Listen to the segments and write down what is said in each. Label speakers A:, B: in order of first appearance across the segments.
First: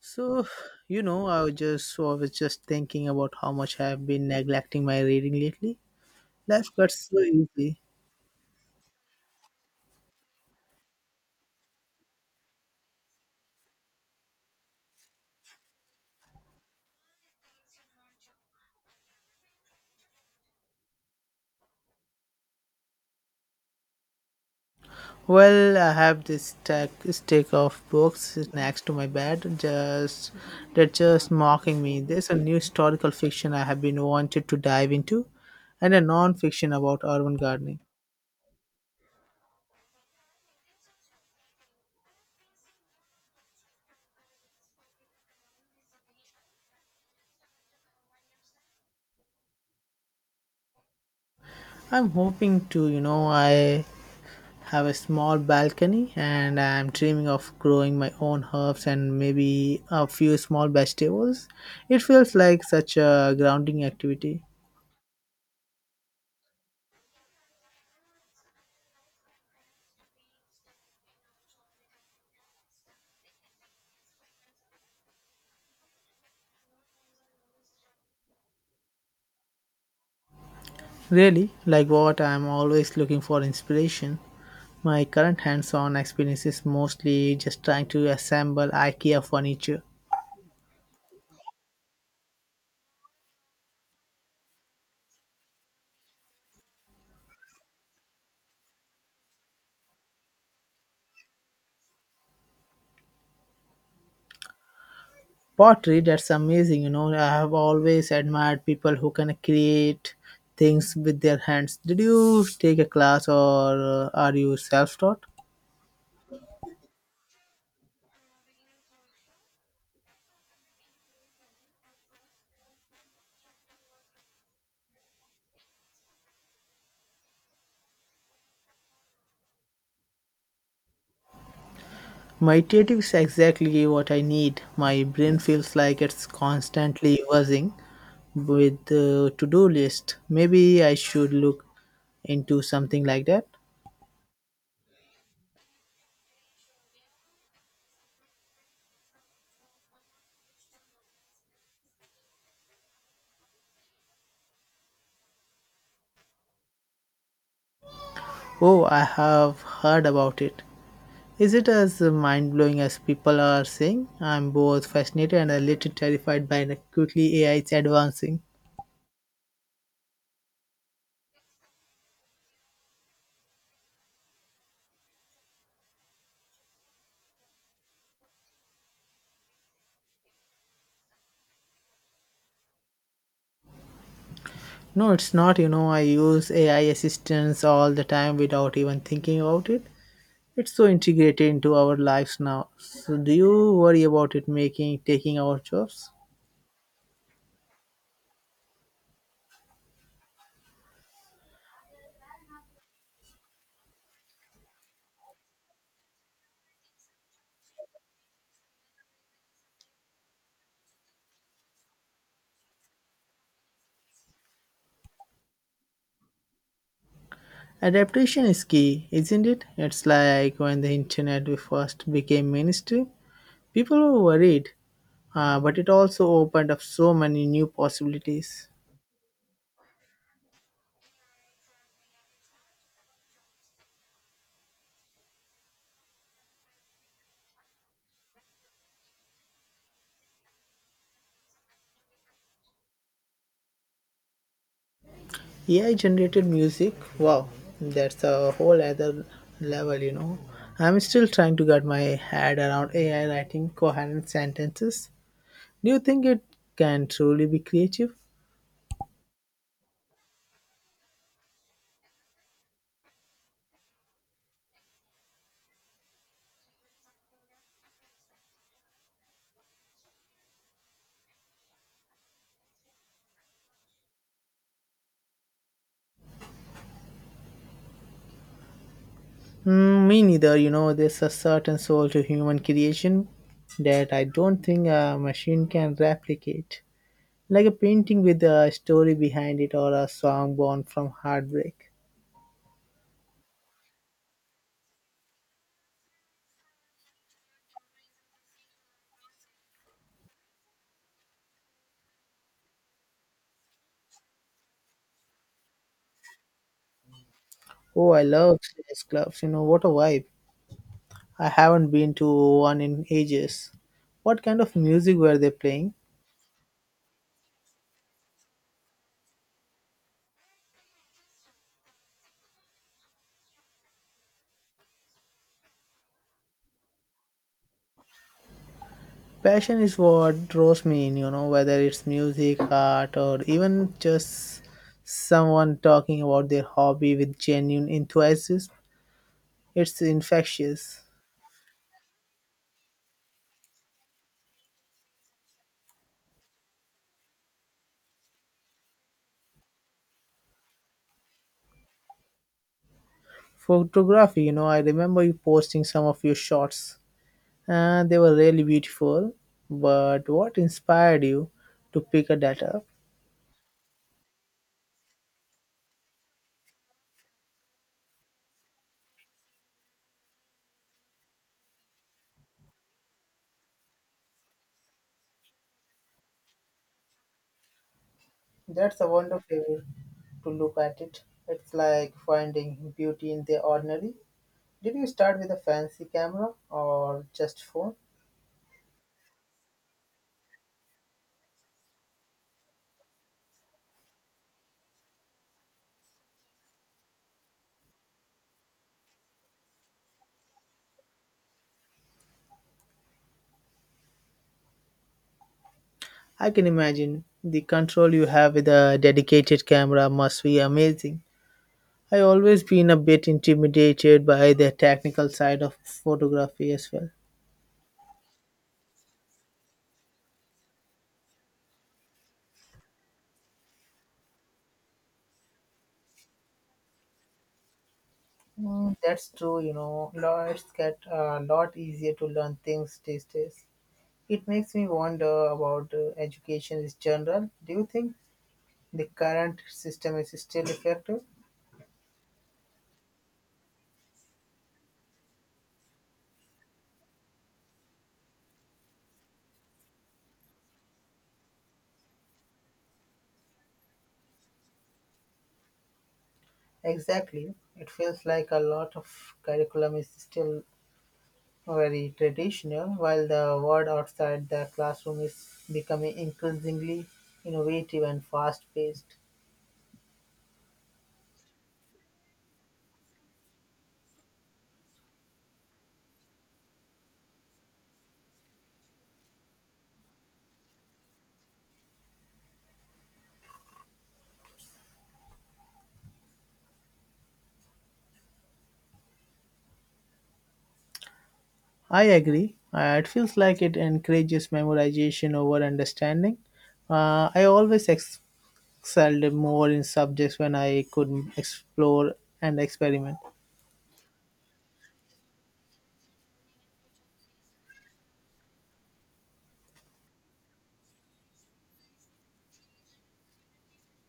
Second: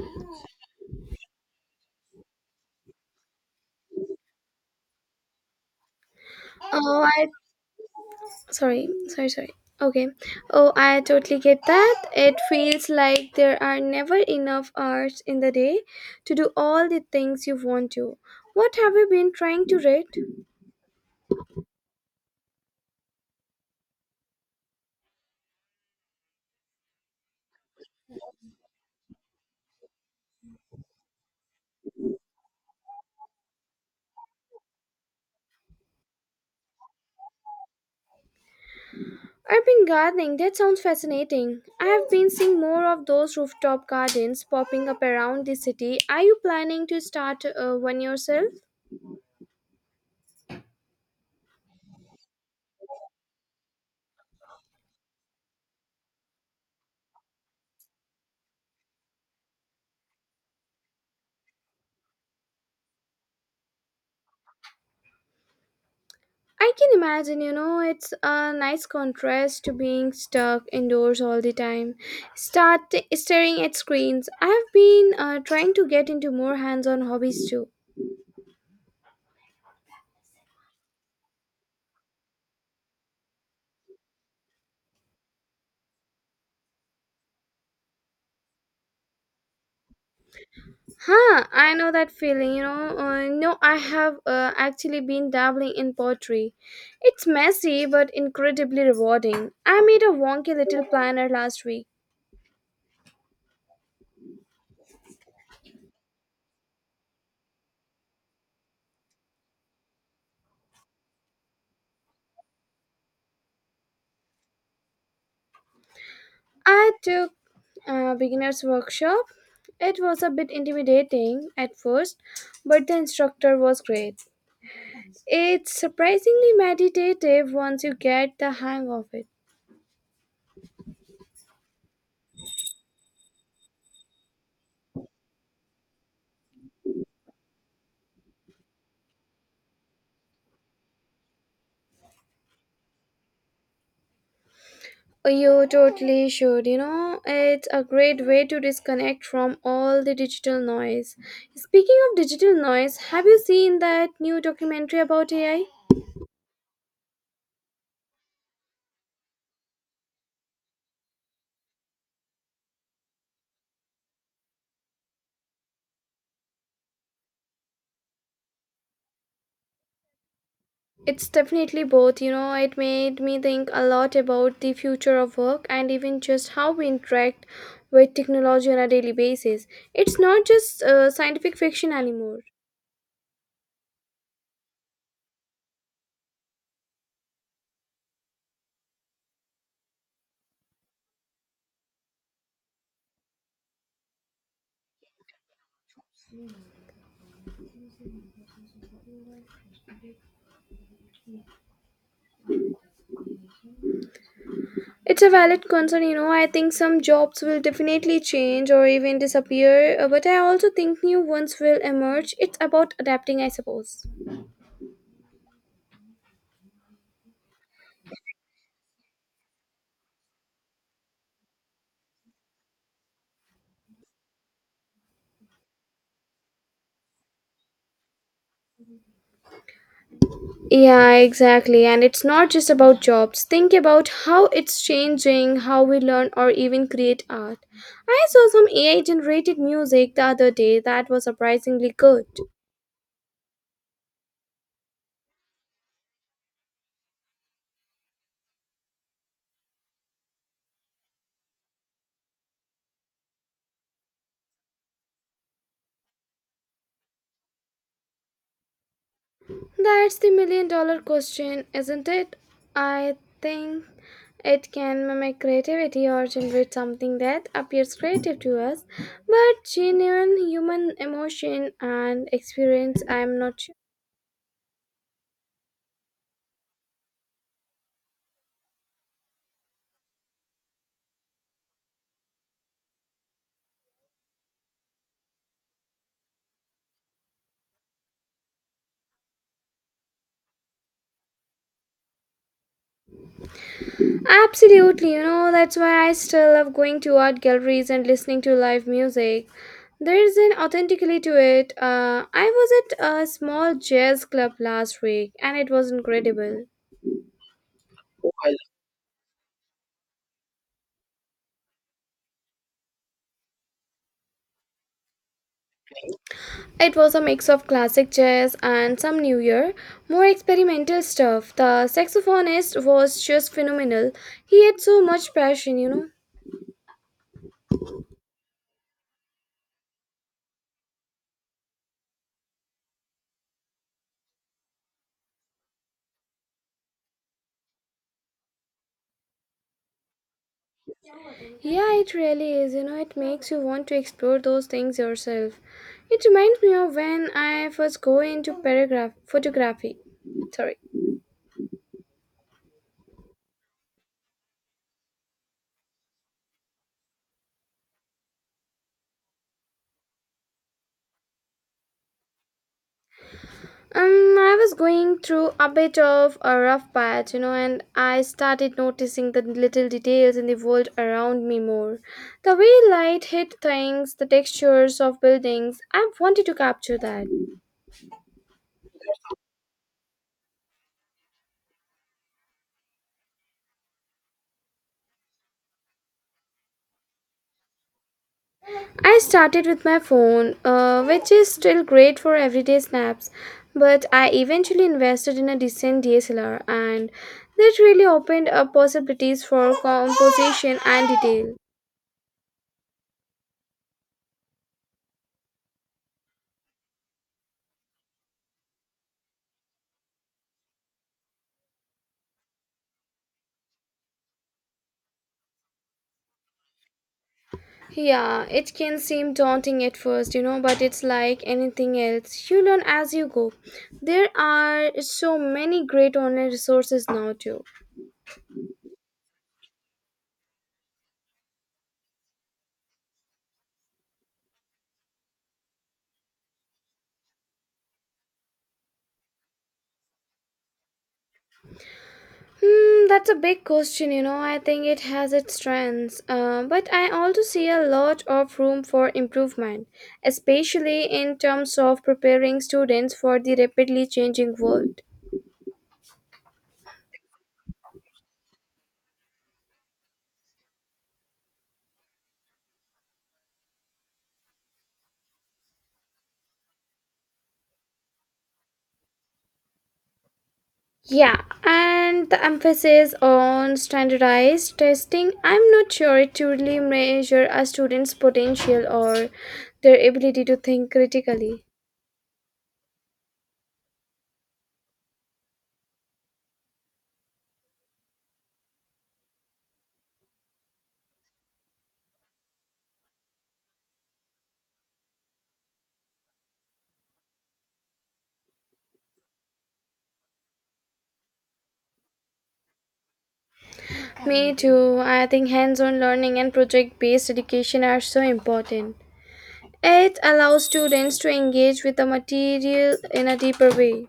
A: So, so I was just thinking about how much I have been neglecting my reading lately. Life got
B: Oh,
A: so
B: I
A: easy.
B: sorry. Okay. Oh, I totally get that. It feels like there are never enough hours in the day to do all the things you want to. What have you been trying to read?
A: Well, I have this stack of books next to my bed, just they're just mocking me. There's a new historical fiction I have been wanted to dive into, and a non-fiction about urban gardening.
B: Urban gardening, that sounds fascinating. I have been seeing more of those rooftop gardens popping up around the city. Are you planning to start one yourself?
A: I'm hoping to, you know, I have a small balcony and I'm dreaming of growing my own herbs and maybe a few small vegetables. It feels like such a grounding activity.
B: I can imagine, you know, it's a nice contrast to being stuck indoors all the time. Start staring at screens. I have been trying to get into more hands-on hobbies too.
A: Really, like what? I'm always looking for inspiration. My current hands on experience is mostly just trying to assemble IKEA furniture.
B: I know that feeling, you know. No, I have actually been dabbling in pottery. It's messy but incredibly rewarding. I made a wonky little planner last week.
A: Pottery, that's amazing, you know. I have always admired people who can create things with their hands. Did you take a class or are you self taught?
B: I took a beginner's workshop. It was a bit intimidating at first, but the instructor was great. It's surprisingly meditative once you get the hang of it.
A: My creative is exactly what I need. My brain feels like it's constantly buzzing with the to-do list. Maybe I should look into something like that.
B: You totally should, you know. It's a great way to disconnect from all the digital noise. Speaking of digital noise, have you seen that new documentary about AI?
A: Oh, I have heard about it. Is it as mind-blowing as people are saying? I'm both fascinated and a little terrified by the quickly AI is advancing.
B: It's definitely both, you know, it made me think a lot about the future of work and even just how we interact with technology on a daily basis. It's not just scientific fiction anymore.
A: No, it's not. You know, I use AI assistants all the time without even thinking about it. It's so integrated into our lives now. So do you worry about it making taking our jobs?
B: It's a valid concern, you know. I think some jobs will definitely change or even disappear, but I also think new ones will emerge. It's about adapting, I suppose.
A: Adaptation is key, isn't it? It's like when the internet first became mainstream, people were worried, but it also opened up so many new possibilities.
B: Yeah, exactly. And it's not just about jobs. Think about how it's changing how we learn or even create art. I saw some AI generated music the other day that was surprisingly good.
A: AI generated music, wow, that's a whole other level, you know. I'm still trying to get my head around AI writing coherent sentences. Do you think it can truly be creative?
B: That's the million dollar question, isn't it? I think it can mimic creativity or generate something that appears creative to us, but genuine human emotion and experience, I'm not sure.
A: Mm, me neither. You know, there's a certain soul to human creation that I don't think a machine can replicate. Like a painting with a story behind it or a song born from heartbreak.
B: Absolutely, you know, that's why I still love going to art galleries and listening to live music. There's an authenticity to it. I was at a small jazz club last week and it was incredible.
A: Oh, I love jazz clubs. You know, what a vibe. I haven't been to one in ages. What kind of music were they playing?
B: It was a mix of classic jazz and some newer, more experimental stuff. The saxophonist was just phenomenal. He had so much passion, you know.
A: Passion is what draws me in, you know, whether it's music, art, or even just someone talking about their hobby with genuine enthusiasm. It's infectious.
B: Yeah, it really is. You know, it makes you want to explore those things yourself. It reminds me of when I first go into paragraph photography. Sorry.
A: Photography, you know, I remember you posting some of your shots and they were really beautiful. But what inspired you to pick a that up?
B: I was going through a bit of a rough patch, you know, and I started noticing the little details in the world around me more. The way light hit things, the textures of buildings. I wanted to capture that.
A: That's a wonderful to look at it. It's like finding beauty in the ordinary. Did you start with a fancy camera or just phone?
B: I started with my phone, which is still great for everyday snaps, but I eventually invested in a decent DSLR, and that really opened up possibilities for composition and detail.
A: I can imagine the control you have with a dedicated camera must be amazing. I always been a bit intimidated by the technical side of photography as well.
B: Yeah, it can seem daunting at first, you know, but it's like anything else. You learn as you go. There are so many great online resources now, too.
A: Mm, that's true, you know. Law, It's get a lot easier to learn things these days. It makes me wonder about education in general. Do you think the current system is still effective?
B: That's a big question, you know. I think it has its strengths, but I also see a lot of room for improvement, especially in terms of preparing students for the rapidly changing world.
A: Exactly. It feels like a lot of curriculum is still very traditional, while the world outside the classroom is becoming increasingly innovative and fast paced.
B: Yeah, and the emphasis on standardized testing, I'm not sure it truly measure a student's potential or their ability to think critically.
A: I agree. It feels like it encourages memorization over understanding. I always excelled more in subjects when I could explore and experiment.
B: Me too. I think hands-on learning and project-based education are so important. It allows students to engage with the material in a deeper way.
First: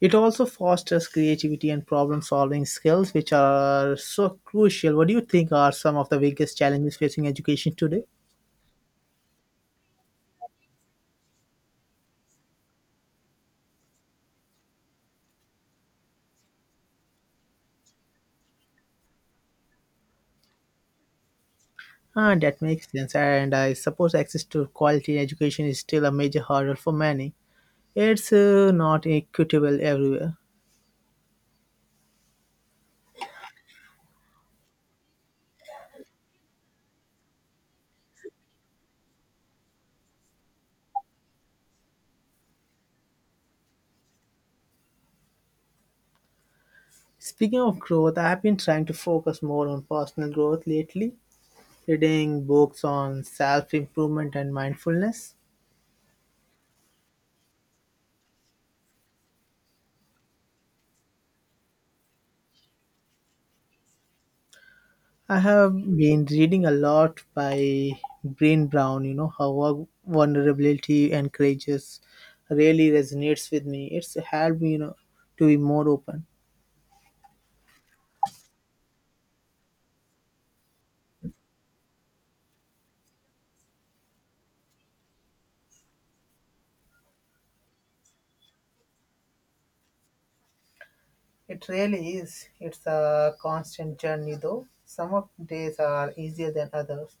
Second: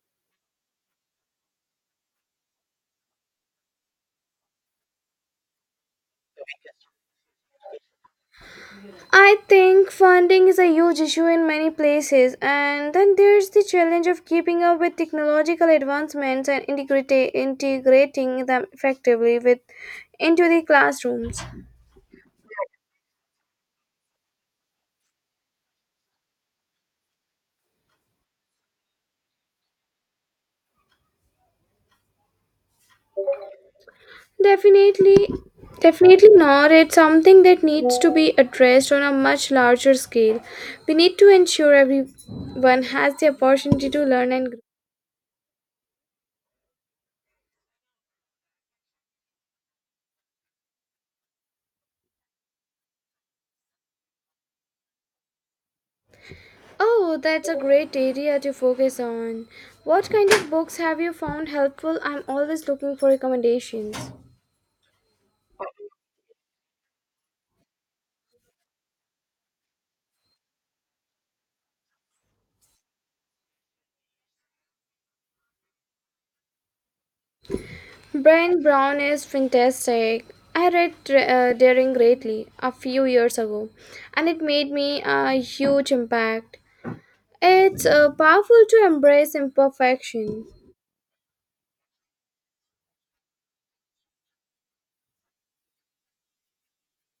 A: It also fosters creativity and problem solving skills, which are so crucial. What do you think are some of the biggest challenges facing education today?
B: I think funding is a huge issue in many places, and then there's the challenge of keeping up with technological advancements and integrating them effectively with into the classrooms.
A: And that makes sense. And I suppose access to quality education is still a major hurdle for many. It's not equitable everywhere.
B: Definitely, definitely not. It's something that needs to be addressed on a much larger scale. We need to ensure everyone has the opportunity to learn and grow.
A: Speaking of growth, I've been trying to focus more on personal growth lately, reading books on self improvement and mindfulness.
B: Oh, that's a great area to focus on. What kind of books have you found helpful? I'm always looking for recommendations.
A: I have been reading a lot by Brene Brown, you know, how our vulnerability and courageous really resonates with me. It's helped me, you know, to be more open.
B: Brian Brown is fantastic. I read Daring Greatly a few years ago, and it made me a huge impact. It's powerful to embrace imperfection.
A: It really is. It's a constant journey though. Some of days are easier than others.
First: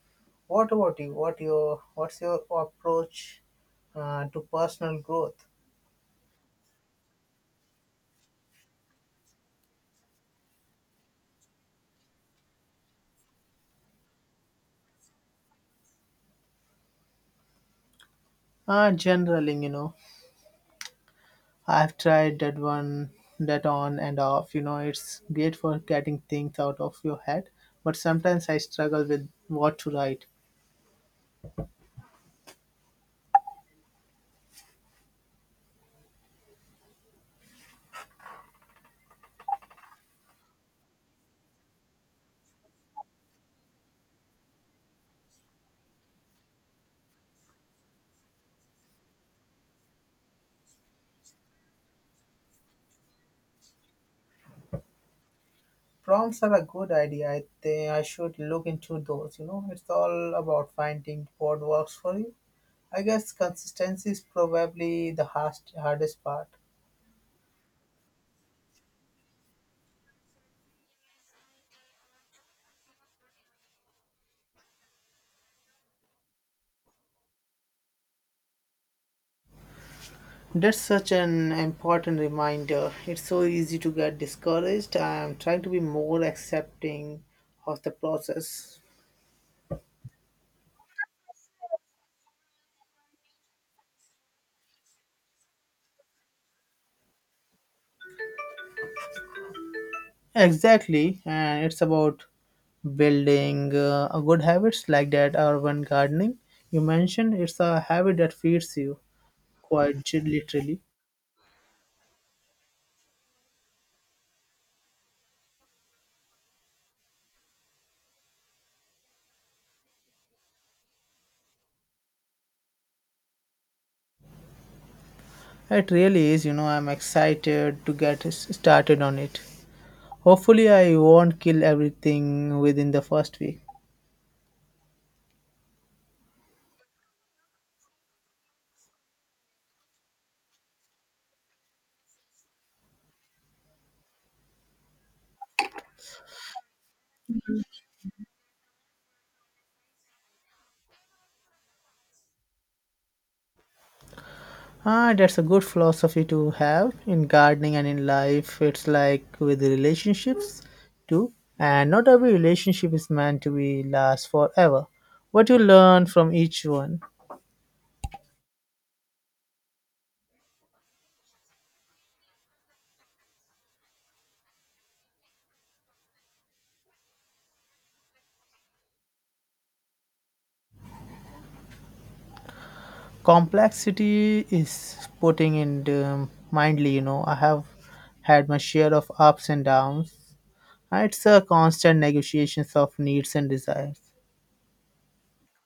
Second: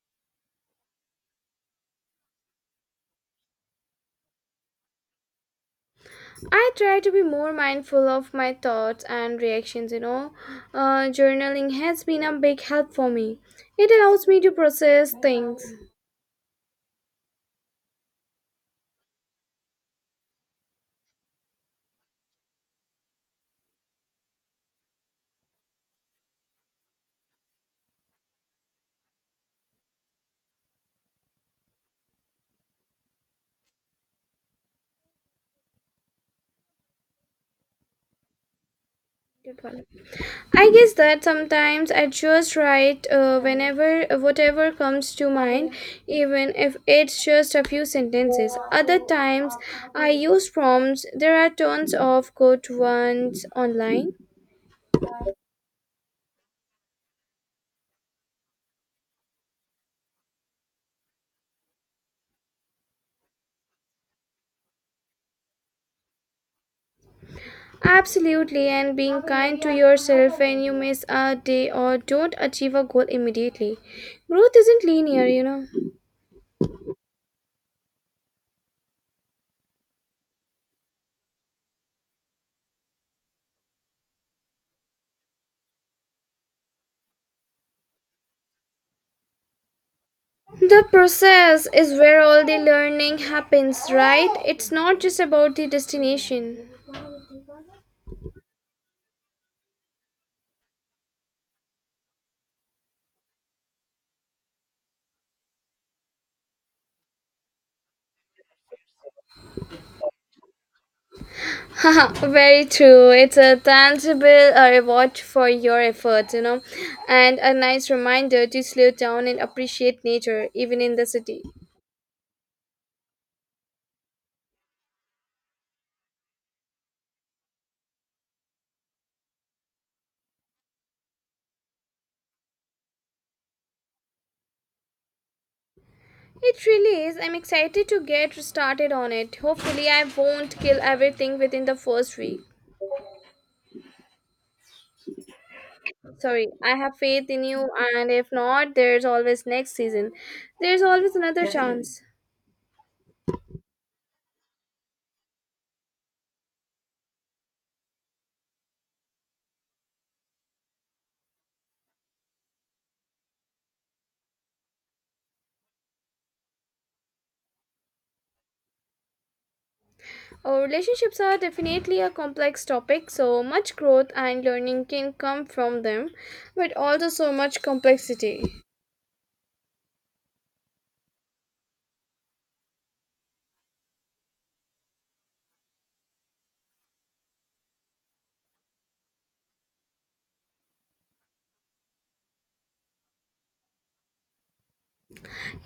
A: What about you? What's your approach to personal growth?
B: I try to be more mindful of my thoughts and reactions, you know. Journaling has been a big help for me. It allows me to process things.
A: Generally, you know, I've tried that on and off. You know, it's great for getting things out of your head, but sometimes I struggle with what to write.
B: I guess that sometimes I just write whenever whatever comes to mind, even if it's just a few sentences. Other times I use prompts. There are tons of good ones online.
A: Prompts are a good idea. I think I should look into those. You know, it's all about finding what works for you. I guess consistency is probably the hardest part.
B: Absolutely, and being kind to yourself when you miss a day or don't achieve a goal immediately. Growth isn't linear, you know.
A: That's such an important reminder. It's so easy to get discouraged. I'm trying to be more accepting of the process.
B: The process is where all the learning happens, right? It's not just about the destination.
A: Exactly, and it's about building a good habits like that urban gardening you mentioned. It's a habit that feeds you quite literally.
B: Haha, very true. It's a tangible reward for your efforts, you know, and a nice reminder to slow down and appreciate nature, even in the city.
A: It really is. You know, I'm excited to get started on it. Hopefully, I won't kill everything within the first week.
B: It really is. I'm excited to get started on it. Hopefully, I won't kill everything within the first week. Sorry, I have faith in you, and if not, there's always next season. There's always another chance.
A: Ah, that's a good philosophy to have in gardening and in life. It's like with the relationships too. And not every relationship is meant to be last forever. What you learn from each one.
B: Oh, relationships are definitely a complex topic, so much growth and learning can come from them, but also so much complexity.
A: Complexity is putting in mindly, you know. I have had my share of ups and downs. Ah, it's a constant negotiations of needs and desires.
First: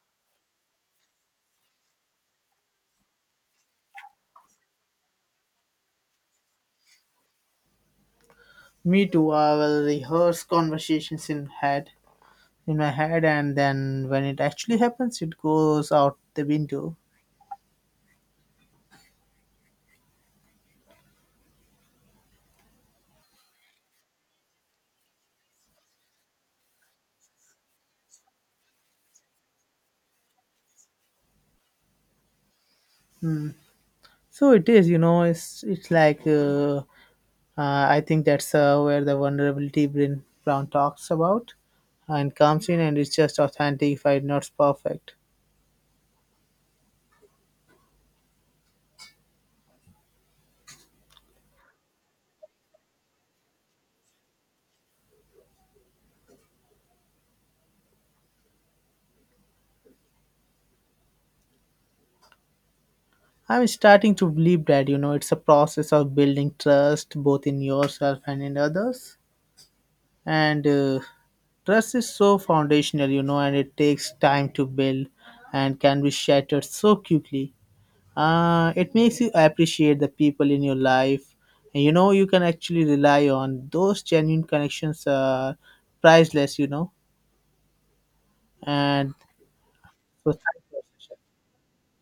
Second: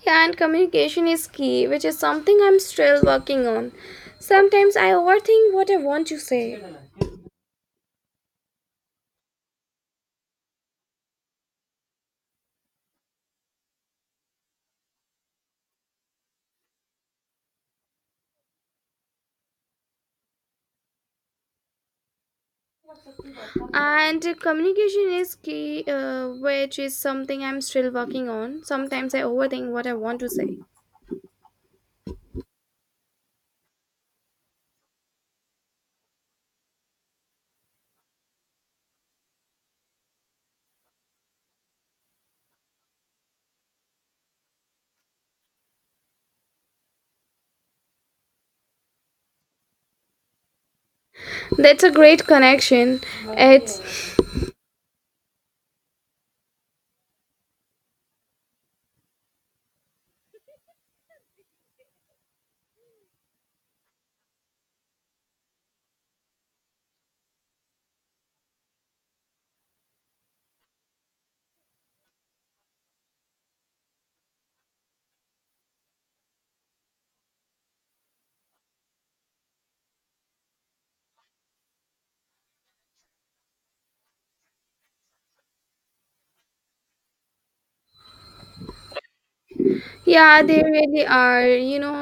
B: Yeah, and communication is key, which is something I'm still working on. Sometimes I overthink what I want to say,
A: Me too. I will rehearse conversations in my head, and then when it actually happens, it goes out the window.
B: and communication is key, which is something I'm still working on. Sometimes I overthink what I want to say.
A: So it is, you know, it's like I think that's where the vulnerability Bryn Brown talks about, and comes in, and it's just authentic, if it's not perfect.
B: That's a great connection. It's
A: I'm starting to believe that, you know, it's a process of building trust both in yourself and in others. And trust is so foundational, you know, and it takes time to build and can be shattered so quickly. It makes you appreciate the people in your life and, you know, you can actually rely on. Those genuine connections are priceless, you know. And so,
B: yeah,
A: thank
B: they
A: you.
B: really are. You know,